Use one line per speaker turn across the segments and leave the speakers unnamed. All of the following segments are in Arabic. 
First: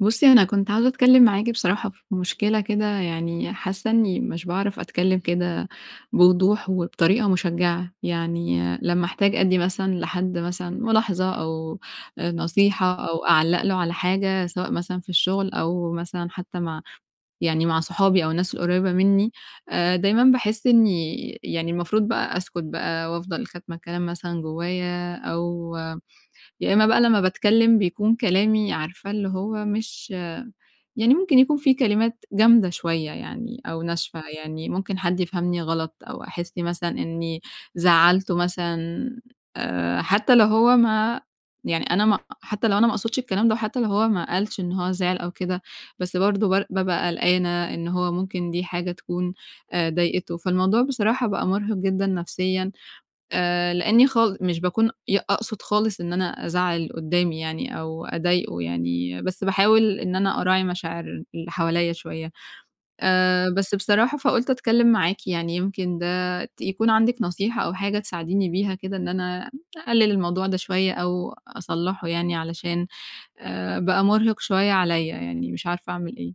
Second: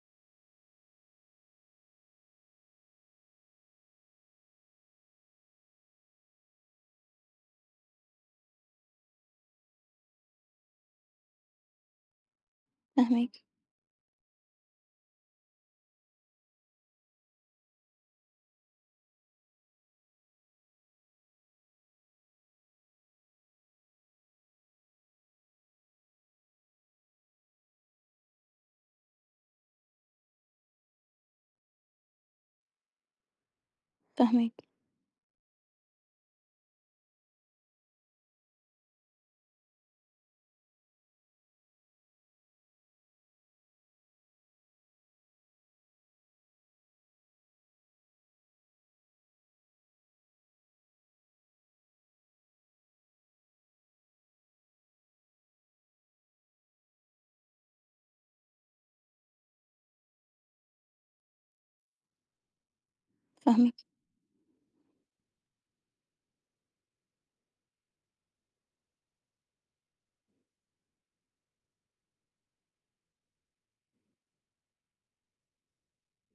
بُصّي، أنا كنت عاوزة أتكلّم معاكِ بصراحة في مشكلة كده، يعني حاسّة إنّي مش باعرف أتكلّم كده بوضوح وبطريقة مشجّعة، يعني لمّا أحتاج أدّي مثلًا لحد مثلًا ملاحظة أو نصيحة أو
فاهماكِ،
أعلّق له على حاجة سواء مثلًا في الشغل أو مثلًا حتّى مع يعني مع صحابي أو الناس القريّبة منّي. دايمًا باحس إنّي يعني المفروض بقى أسكت بقى وأفضل كاتمة الكلام مثلًا جوّايا، أو يا إمّا بقى لمّا باتكلّم بيكون كلامي عارفة اللي هو مش، يعني ممكن يكون في كلمات جامدة شوية يعني أو ناشفة،
فاهماكِ،
يعني ممكن حد يفهمني غلط أو أحس مثلًا إنّي زعّلته مثلًا. حتى لو هو ما، يعني أنا ما، حتى لو أنا ما أقصدش الكلام ده، وحتى لو هو ما قالش إن هو زعل أو كده، بس برضه بابقى قلقانة إن هو ممكن دي حاجة تكون ضايقته. فالموضوع بصراحة بقى مُرهق جدًا نفسيًا. لإني مش باكون أقصد خالص إن أنا أزعّل اللي قدّامي يعني أو أضايقه يعني، بس باحاول إن أنا أراعي مشاعر اللي حواليّا شوية.
فاهماكِ.
بس بصراحة فقُلت أتكلّم معاكِ يعني يمكن ده يكون عندِك نصيحة أو حاجة تساعديني بيها كده، إن أنا أقلِّل الموضوع ده شوية أو أصلّحه، يعني علشان بقى مُرهِق شوية عليّا، يعني مش عارفة أعمل إيه.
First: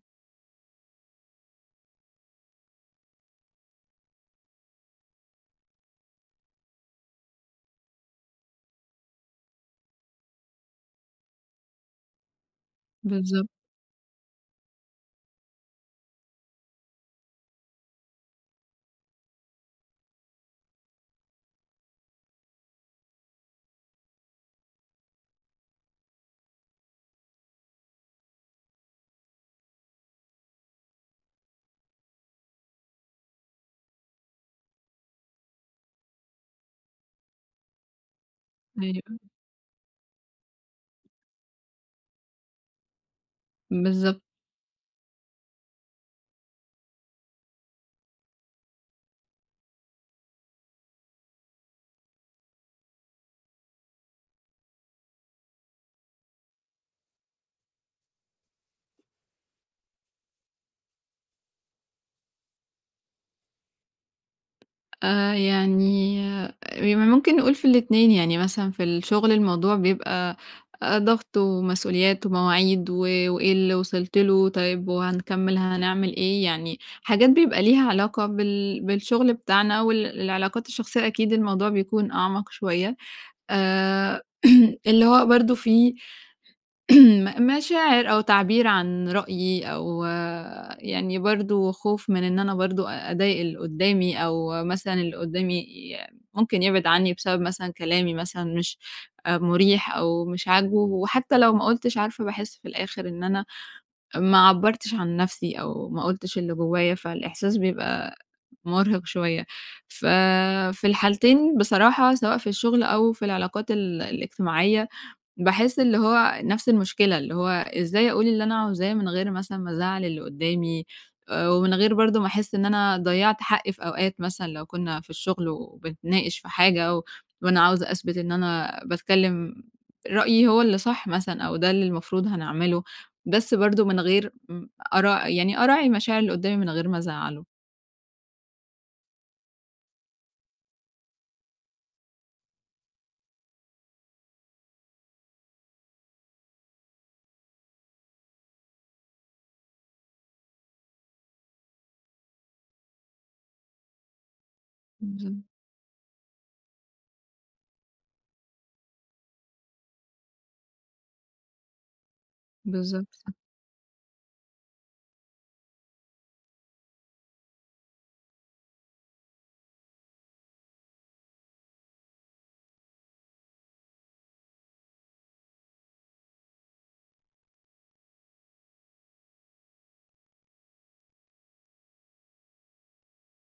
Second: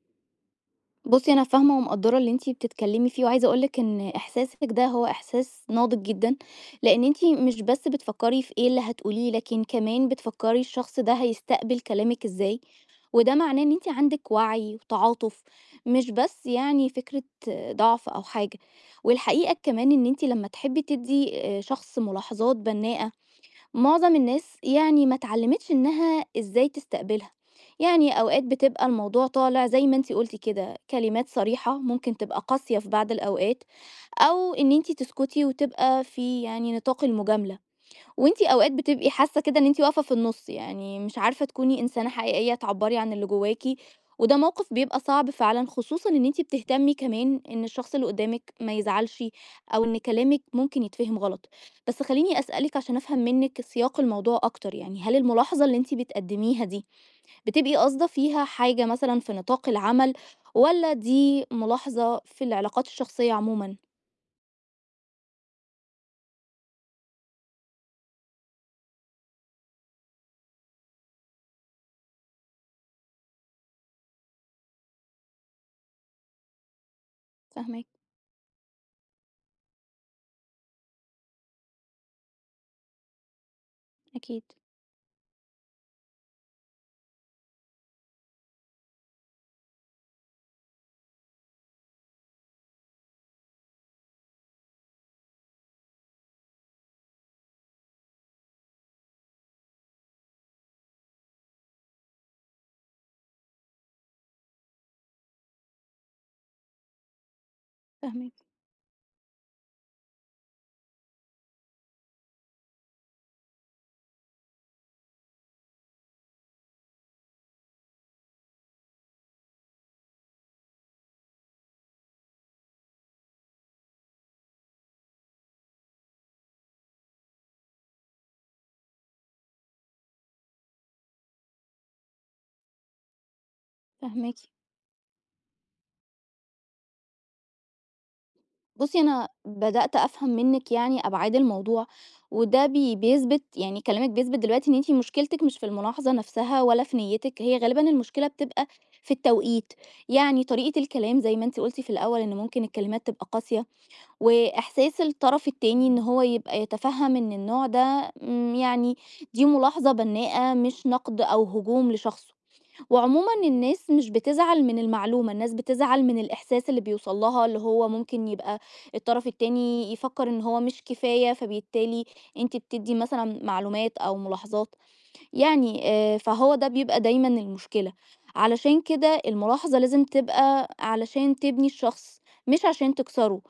بُصّي، أنا فاهمة ومقدّرة اللي أنتِ بتتكلّمي فيه، وعايزة أقول لِك إن إحساسِك ده هو إحساس ناضج جدًا، لإن أنتِ مش بس بتفكّري في إيه اللي هتقوليه، لكن كمان بتفكّري الشخص ده هيستقبل كلامِك إزاي، وده
بالضبط،
معناه إن أنتِ عندِك وعي وتعاطُف، مش بس يعني فكرة ضعف أو حاجة. والحقيقة كمان إن أنتِ لمّا تحبّي تدّي شخص ملاحظات بنّاءة معظم الناس يعني ما اتعلمتش انها ازاي تستقبلها يعني اوقات بتبقى الموضوع طالع زي ما انتي قلتي كده كلمات صريحة ممكن تبقى قاسية في بعض الاوقات او ان انتي تسكتي وتبقى في يعني نطاق المجاملة وأنتِ أوقات بتبقي
أيوه.
حاسة كده إن أنتِ واقفة في النُص، يعني مش عارفة تكوني إنسانة حقيقية تعبّري عن اللي جواكِ،
بالضبط.
وده موقِف بيبقى صعب فعلًا، خصوصًا إن أنتِ بتهتمي كمان إن الشخص اللي قدّامِك ما يزعلش أو إن كلامِك ممكن يتفهم غلط. بس خلّيني أسألِك عشان أفهم منِّك سياق الموضوع أكتر، يعني هل الملاحظة اللي أنتِ بتقدّميها دي بتبقي قاصدة فيها حاجة مثلًا في نطاق العمل والّا دي ملاحظة في العلاقات الشخصية عمومًا؟
يعني ممكن نقول في الاتنين، يعني مثلًا في الشغل الموضوع بيبقى ضغط ومسؤوليات ومواعيد وإيه اللي وصلت له، طيب وهنكمّل هنعمل إيه، يعني حاجات بيبقى
فاهماك،
ليها علاقة بالشغل بتاعنا العلاقات الشخصية أكيد الموضوع بيكون أعمق شوية. آآ
أكيد،
اللي هو برضه في م مشاعر أو تعبير عن رأيي أو آه، يعني برضه خوف من إن أنا برضه أضايق اللي قدّامي، أو مثلًا اللي قدّامي ممكن يبعد عني بسبب مثلًا كلامي مثلًا مش مُريح أو مش عاجبه، وحتى لو ما قُلتش عارفة باحس في الآخر إن أنا ما عبّرتش عن نَفْسي أو ما قُلتش اللي جوّايا، فالإحساس بيبقى
فاهماك،
مُرهق شوية. ففي الحالتين بصراحة سواء في الشغل أو في العلاقات الاجتماعية، باحس اللي هو نفس المشكلة، اللي هو إزاي أقول اللي أنا عاوزاه من غير مثلًا ما أزعّل اللي قدّامي، ومن غير برضه ما أحس إن أنا ضيّعت حقي في أوقات، مثلًا لو كنا في الشغل وبنتناقش في حاجة وأنا عاوزة أثبت إن أنا باتكلّم رأيي هو اللي صح مثلًا أو ده اللي المفروض هنعمله، بس برضه من غير
فاهماكِ.
م أرا يعني أراعي مشاعر اللي قدّامي من غير ما أزعّله.
بُصّي، أنا بدأت أفهم منِّك يعني أبعاد الموضوع، وده بيثبت يعني كلامِك بيثبت دلوقتي إن أنتِ مشكلتِك مش في الملاحظة نفسها ولا في نيتِك، هي غالبًا المشكلة بتبقى في التوقيت، يعني طريقة الكلام زي ما أنتِ قُلتِ في الأول إن ممكن الكلمات تبقى قاسية، وإحساس
بالضبط،
الطرف التاني إن هو يبقى يتفهم إن النوع ده يعني دي ملاحظة بنّاءة مش نقد أو هجوم لشخصه.
بالضبط.
وعمومًا الناس مش بتزعل من المعلومة، الناس بتزعل من الإحساس اللي بيوصل لها، اللي هو ممكن يبقى الطرف التاني يفكر إن هو مش كفاية، فبالتالي أنتِ بتدّي مثلًا معلومات أو ملاحظات. يعني فهو ده بيبقى دايمًا المشكلة، علشان كده الملاحظة لازم تبقى علشان تبني الشخص مش عشان تكسره،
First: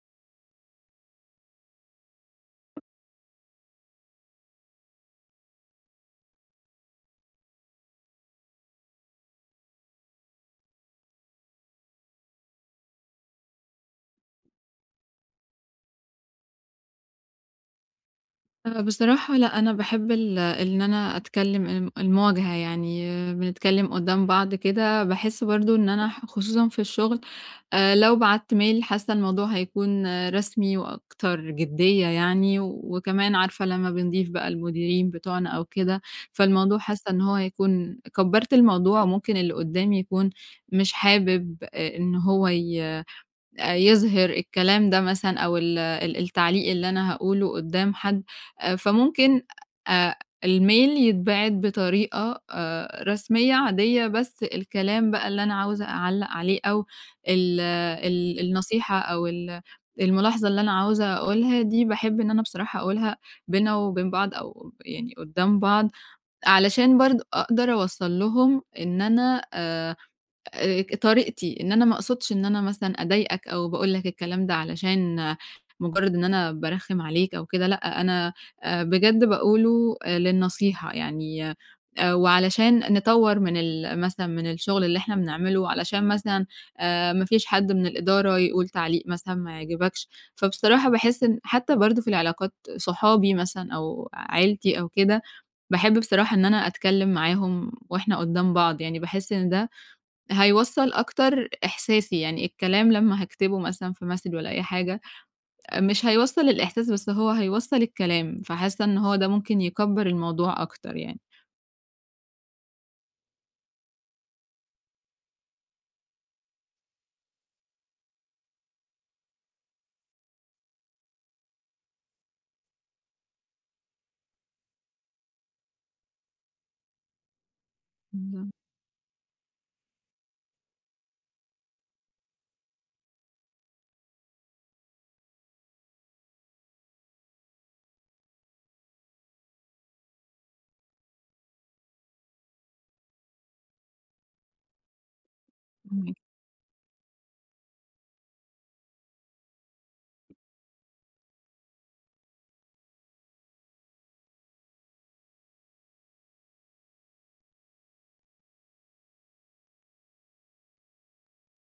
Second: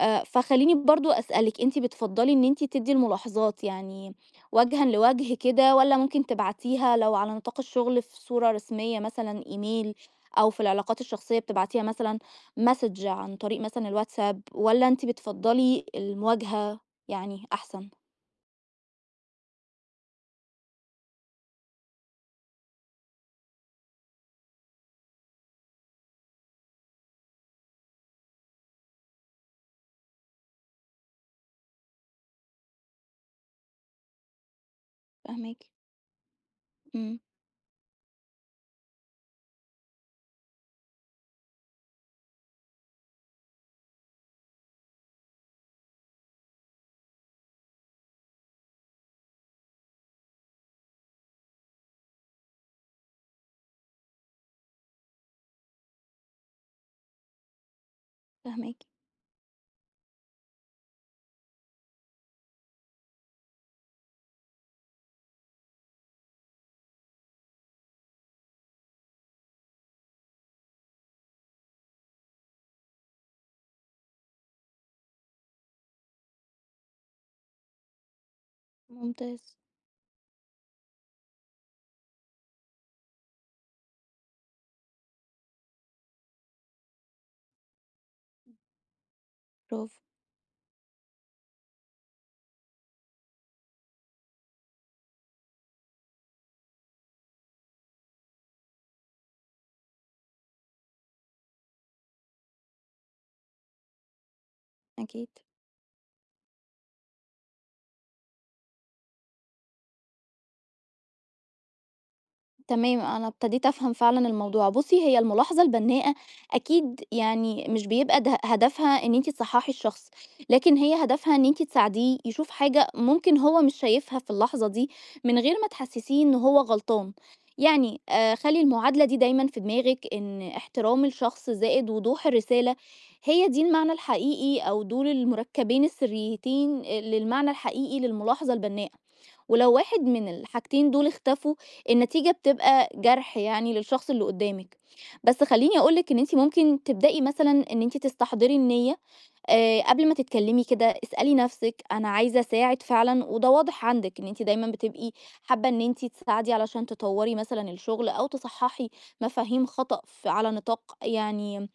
فخلّيني برضه أسألِك أنتِ بتفضّلي إن أنتِ تدّي الملاحظات يعني وجهًا لوجه كده والّا ممكن تبعتيها لو على نطاق الشغل في صورة رسمية مثلًا إيميل أو في العلاقات الشخصية بتبعتيها مثلًا message عن طريق مثلًا الواتساب والّا أنتِ بتفضّلي المواجهة يعني أحسن؟
بصراحة لأ، أنا باحب إن أنا أتكلّم المواجهة، يعني آه، بنتكلّم قدّام بعض كده، باحس برضه إن أنا خصوصًا في الشغل لو بعتّ mail حاسّة الموضوع هيكون آه، رسمي وأكتر جديّة يعني، وكمان عارفة لمّا بنضيف بقى المديرين بتوعنا
فاهماكِ،
أو كده، فالموضوع حاسّة
إمم،
إن هو هيكون كبّرت الموضوع، وممكن اللي قدّامي يكون مش حابب إن هو ي يظهر الكلام ده مثلًا، أو ال ال التعليق اللي أنا هاقوله قدّام حد. فممكن آآ الmail يتبعت بطريقة رسمية عادية، بس الكلام بقى اللي أنا عاوزة أعلّق عليه، أو ال ال
فاهماكِ،
النصيحة، أو الملاحظة اللي أنا عاوزة أقولها دي، باحب إن أنا بصراحة أقولها بيننا وبين بعض، أو يعني قدّام بعض، علشان برضه أقدر أوصّل لهم إن أنا طريقتي، إن أنا ما أقصدش إن أنا مثلًا أضايقك أو باقول لك الكلام ده علشان مجرد إن أنا بارخّم عليك أو كده. لأ، أنا بجد
ممتاز.
باقوله للنصيحة يعني، وعلشان نطوّر من ال مثلًا من الشغل اللي إحنا بنعمله، علشان مثلًا ما فيش حد من الإدارة يقول تعليق مثلًا ما
برافو،
يعجبكش. فبصراحة باحس إن حتى برضه في العلاقات صحابي مثلًا أو عيلتي أو كده، باحب بصراحة إن أنا أتكلّم معاهم وإحنا قدّام بعض، يعني باحس إن ده هيوصّل أكتر إحساسي، يعني الكلام لمّا هاكتبه مثلًا في message والّا أي حاجة،
أكيد.
مش هيوصّل الإحساس، بس هو هيوصّل الكلام، فحاسة إن هو ده ممكن يكبّر الموضوع أكتر يعني.
تمام، أنا ابتديت أفهم فعلًا الموضوع. بُصّي، هي الملاحظة البناءة أكيد يعني مش بيبقى ده هدفها إن أنتِ تصحّحي الشخص، لكن هي هدفها إن أنتِ تساعديه يشوف حاجة ممكن هو مش شايفها في اللحظة دي، من غير ما تحسّسيه إن هو غلطان. يعني
بالضبط،
خلّي المعادلة دي دايمًا في دماغِك، إن احترام الشخص زائد وضوح الرسالة، هي دي المعنى الحقيقي أو دول المركبين السريتين للمعنى الحقيقي للملاحظة البناءة. ولو واحد من الحاجتين دول اختفوا النتيجة بتبقى جرح يعني للشخص اللي قدامك بس خليني اقولك
فاهماكِ،
ان انت ممكن تبدأي مثلا ان انت تستحضري النية آه، قبل ما تتكلمي كده اسألي نفسك انا عايزة اساعد فعلا وده واضح عندك ان انت دايما بتبقي حابة ان انت تساعدي علشان تطوري مثلا الشغل او تصححي مفاهيم خطأ على نطاق يعني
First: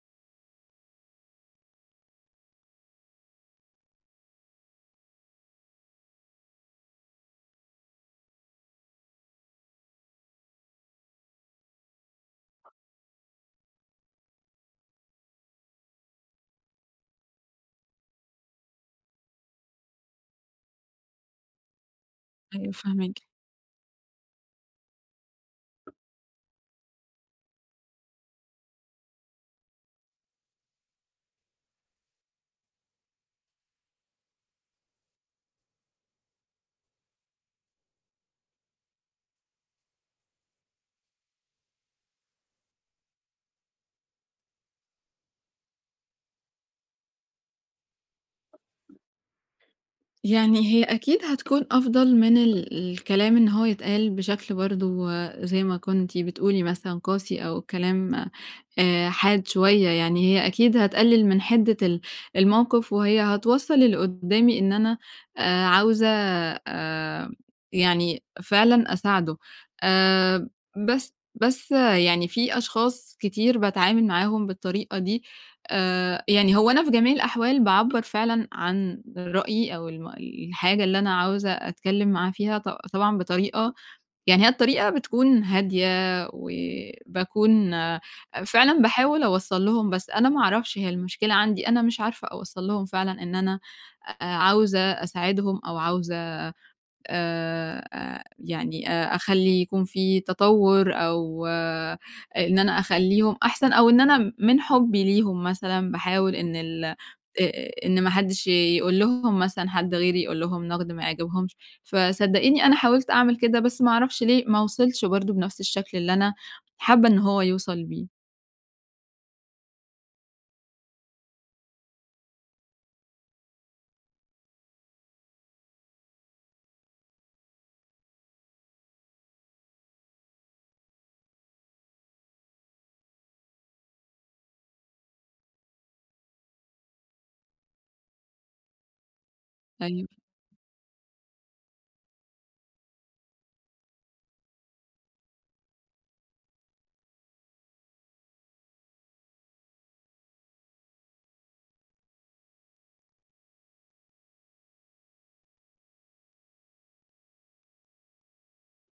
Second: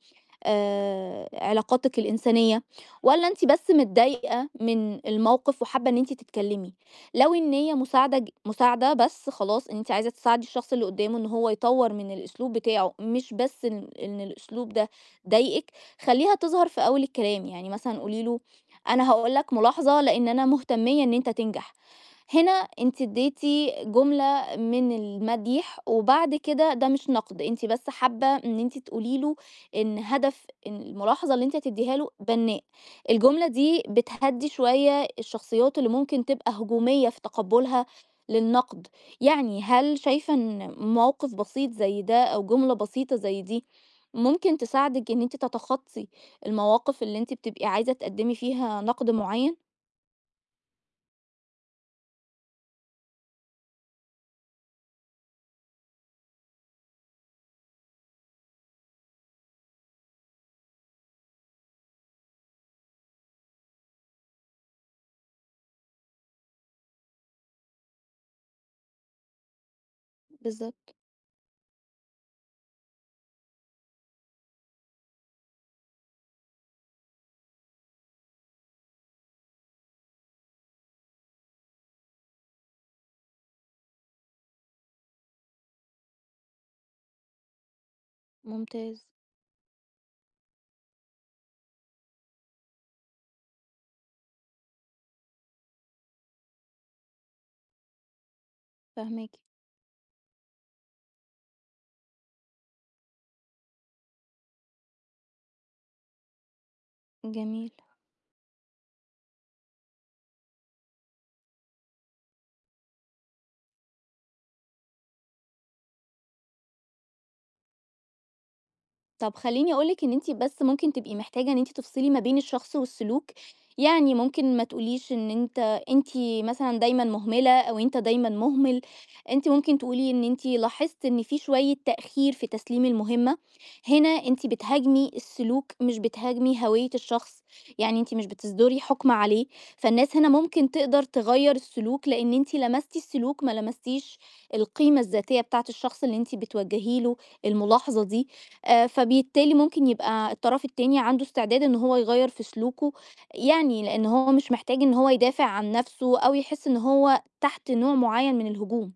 علاقاتِك الإنسانية، والّا أنتِ بس متضايقة من الموقف وحابة إن أنتِ تتكلمي. لو النية مساعدة مساعدة بس خلاص إن أنتِ عايزة تساعدي الشخص اللي قدّامه إن هو يطوّر من الأسلوب بتاعه، مش بس إن الأسلوب ده ضايقِك، خلّيها تظهر في أول الكلام، يعني مثلًا قولي له أنا هاقول لك ملاحظة لإن أنا مهتمية إن أنت تنجح. هنا
أيوه
أنتِ
فاهماكِ.
اديتِ جملة من المديح، وبعد كده ده مش نقد، أنتِ بس حابة إن أنتِ تقولي له إن هدف إن الملاحظة اللي أنت هتدّيها له بنّاء. الجملة دي بتهدّي شوية الشخصيات اللي ممكن تبقى هجومية في تقبُّلها للنقد. يعني هل شايفة إن موقف بسيط زي ده أو جملة بسيطة زي دي ممكن تساعدِك إن أنتِ تتخطّي المواقف اللي أنتِ بتبقي عايزة تقدّمي فيها نقد معيّن؟
يعني هي أكيد هتكون أفضل من الكلام إن هو يتقال بشكل برضه زي ما كنتِ بتقولي مثلًا قاسي، أو كلام حاد شوية، يعني هي أكيد هتقلل من حدة الموقف، وهي هتوصّل اللي قدّامي إن أنا عاوزة آآ يعني فعلًا أساعده. آآ
بالضبط،
بس يعني في أشخاص كتير باتعامل معاهم بالطريقة دي. يعني هو أنا في جميع الأحوال باعبّر فعلًا عن رأيي، أو الحاجة اللي أنا عاوزة أتكلّم معاه فيها، طبعًا بطريقة يعني هي الطريقة بتكون هادية، وباكون فعلًا
ممتاز،
باحاول أوصّل لهم، بس أنا ما أعرفش هي المشكلة عندي، أنا مش عارفة أوصّل لهم فعلًا إن أنا عاوزة أساعدهم، أو عاوزة يعني
فاهماكِ،
أخلّي يكون في تطوُّر، أو إن أنا أخلّيهم أحسن، أو إن أنا من حُبّي ليهم مثلًا باحاول
جميل.
إن ما حدّش يقول لهم مثلًا، حد غيري يقول لهم نَقْد ما يعجبهمش. فصدّقيني أنا حاولت أعمل كده بس ما أعرفش ليه ما وصلش برضه بنَفْس الشكل اللي أنا حابّة إن هو يوصل بيه.
طب خلّيني أقول لِك إن أنتِ بس ممكن تبقي محتاجة إن أنتِ تفصلي ما بين الشخص والسلوك، يعني ممكن ما تقوليش إن أنت أنتِ مثلًا دايمًا مهملة أو أنت دايمًا مهمل، أنتِ ممكن تقولي إن أنتِ لاحظتِ إن في شوية تأخير في تسليم المهمة، هنا أنتِ بتهاجمي السلوك مش بتهاجمي هوية الشخص، يعني أنتِ مش بتصدري حكم عليه،
أيوه،
فالناس هنا ممكن تقدر تغيّر السلوك لإن أنتِ لمستِ السلوك ما لمستيش القيمة الذاتية بتاعة الشخص اللي أنتِ بتوجّهي له الملاحظة دي، فبالتالي ممكن يبقى الطرف التاني عنده استعداد إن هو يغيّر في سلوكه، يعني لإن هو مش محتاج إن هو يدافع عن نَفْسه أو يحس إن هو تحت نوع معيّن من الهجوم.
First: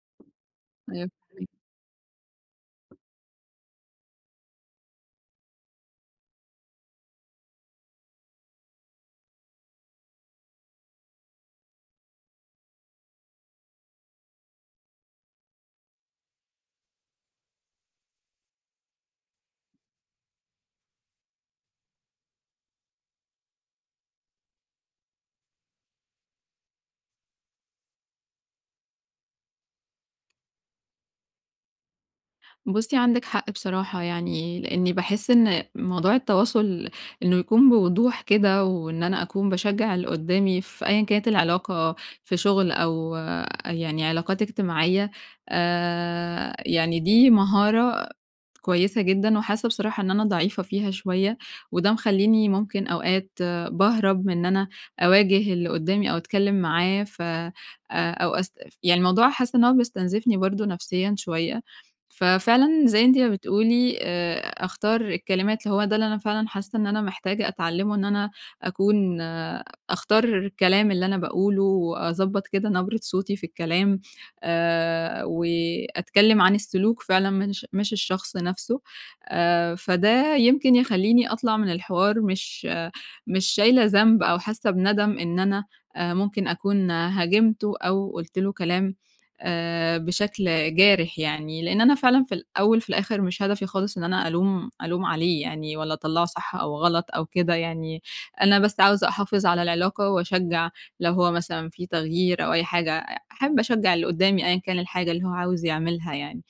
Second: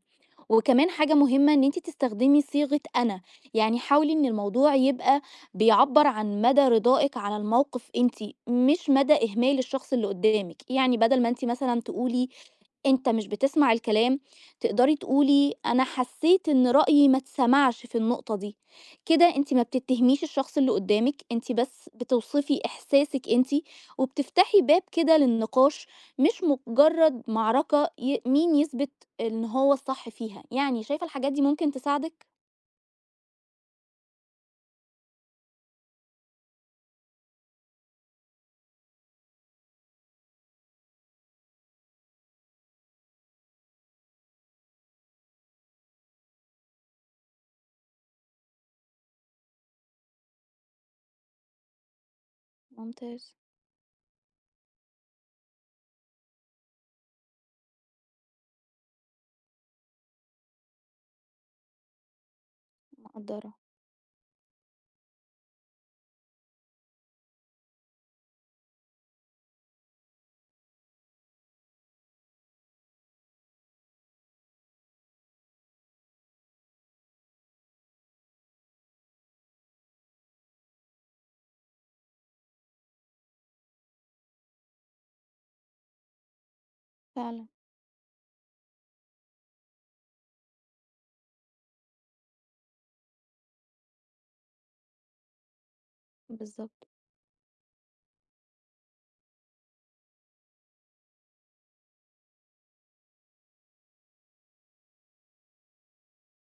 وكمان حاجة
أيوه.
مهمة إن أنتِ تستخدمي صيغة أنا، يعني حاولي إن الموضوع يبقى بيعبّر عن مدى رضائِك على الموقف أنتِ، مش مدى إهمال الشخص اللي قدّامِك. يعني بدل ما أنتِ مثلًا تقولي أنت مش بتسمع الكلام، تقدري تقولي أنا حسيت إن رأيي ما اتسمعش في النقطة دي، كده أنتِ ما بتتهميش الشخص اللي قدامِك، أنتِ بس بتوصفي إحساسِك أنتِ، وبتفتحي باب كده للنقاش، مش مجرد معركة مين يثبت إن هو الصح فيها، يعني شايفة الحاجات دي ممكن تساعدِك؟
بُصّي، عندِك حق بصراحة يعني، لإني باحس إن موضوع التواصل إنه يكون بوضوح كده، وإن أنا أكون باشجّع اللي قدّامي في أيًا كانت العلاقة، في شغل أو آه، يعني علاقات اجتماعية، يعني دي مهارة كويسة جدًا، وحاسة بصراحة إن أنا ضعيفة فيها شوية، وده مخلّيني ممكن أوقات
ممتاز،
باهرب من إن أنا أواجه اللي قدّامي، أو أتكلّم معاه ف أو يعني الموضوع حاسة إن هو بيستنزفني برضه نفسيًا شوية. ففعلًا زي أنتِ ما
مقدّرة،
بتقولي أختار الكلمات، اللي هو ده اللي أنا فعلًا حاسة إن أنا محتاجة أتعلّمه، إن أنا أكون آه، أختار الكلام اللي أنا باقوله وأضبّط كده نبرة صوتي في الكلام. وأتكلّم عن السلوك فعلًا، مش الشخص نَفْسه. فده يمكن يخلّيني أطلع من الحوار مش آه، مش شايلة ذنب، أو حاسّة بندم إن أنا ممكن أكون
فعلًا،
هاجمته، أو قُلت له كلام بشكل جارح يعني، لإن أنا فعلًا في الأول في الآخِر مش هدفي خالص إن أنا ألوم عليه يعني، والّا أطلّعه صح أو
بالضبط،
غلط أو كده يعني. أنا بس عاوزة أحافظ على العلاقة، وأشجّع لو هو مثلًا في تغيير أو أي حاجة، أحب أشجّع اللي قدّامي أيًا كان الحاجة اللي هو عاوز يعملها يعني.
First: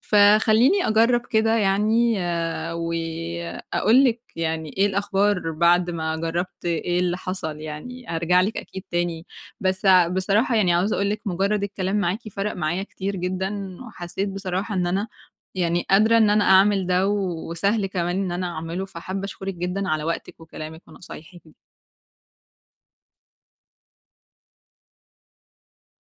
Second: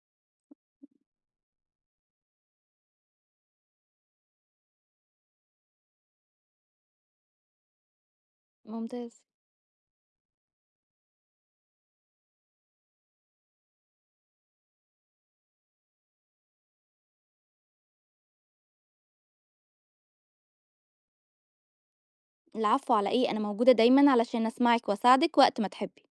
فخلّيني أجرّب كده يعني آه، وأقول لِك يعني إيه الأخبار بعد ما جرّبت إيه اللي حصل يعني، هارجع لِك أكيد
ممتاز،
تاني. بصراحة يعني عاوزة أقول لِك مجرّد الكلام معاكِ فرَق معايا كتير جدًا، وحسّيت بصراحة إن أنا يعني قادرة إن أنا أعمل ده، وسهل كمان إن أنا أعمله، فحابة أشكرِك جدًا على وقتِك وكلامِك ونصايحِك.
العفو على إيه، أنا موجودة دايمًا علشان أسمعِك وأساعدِك وقت ما تحبي.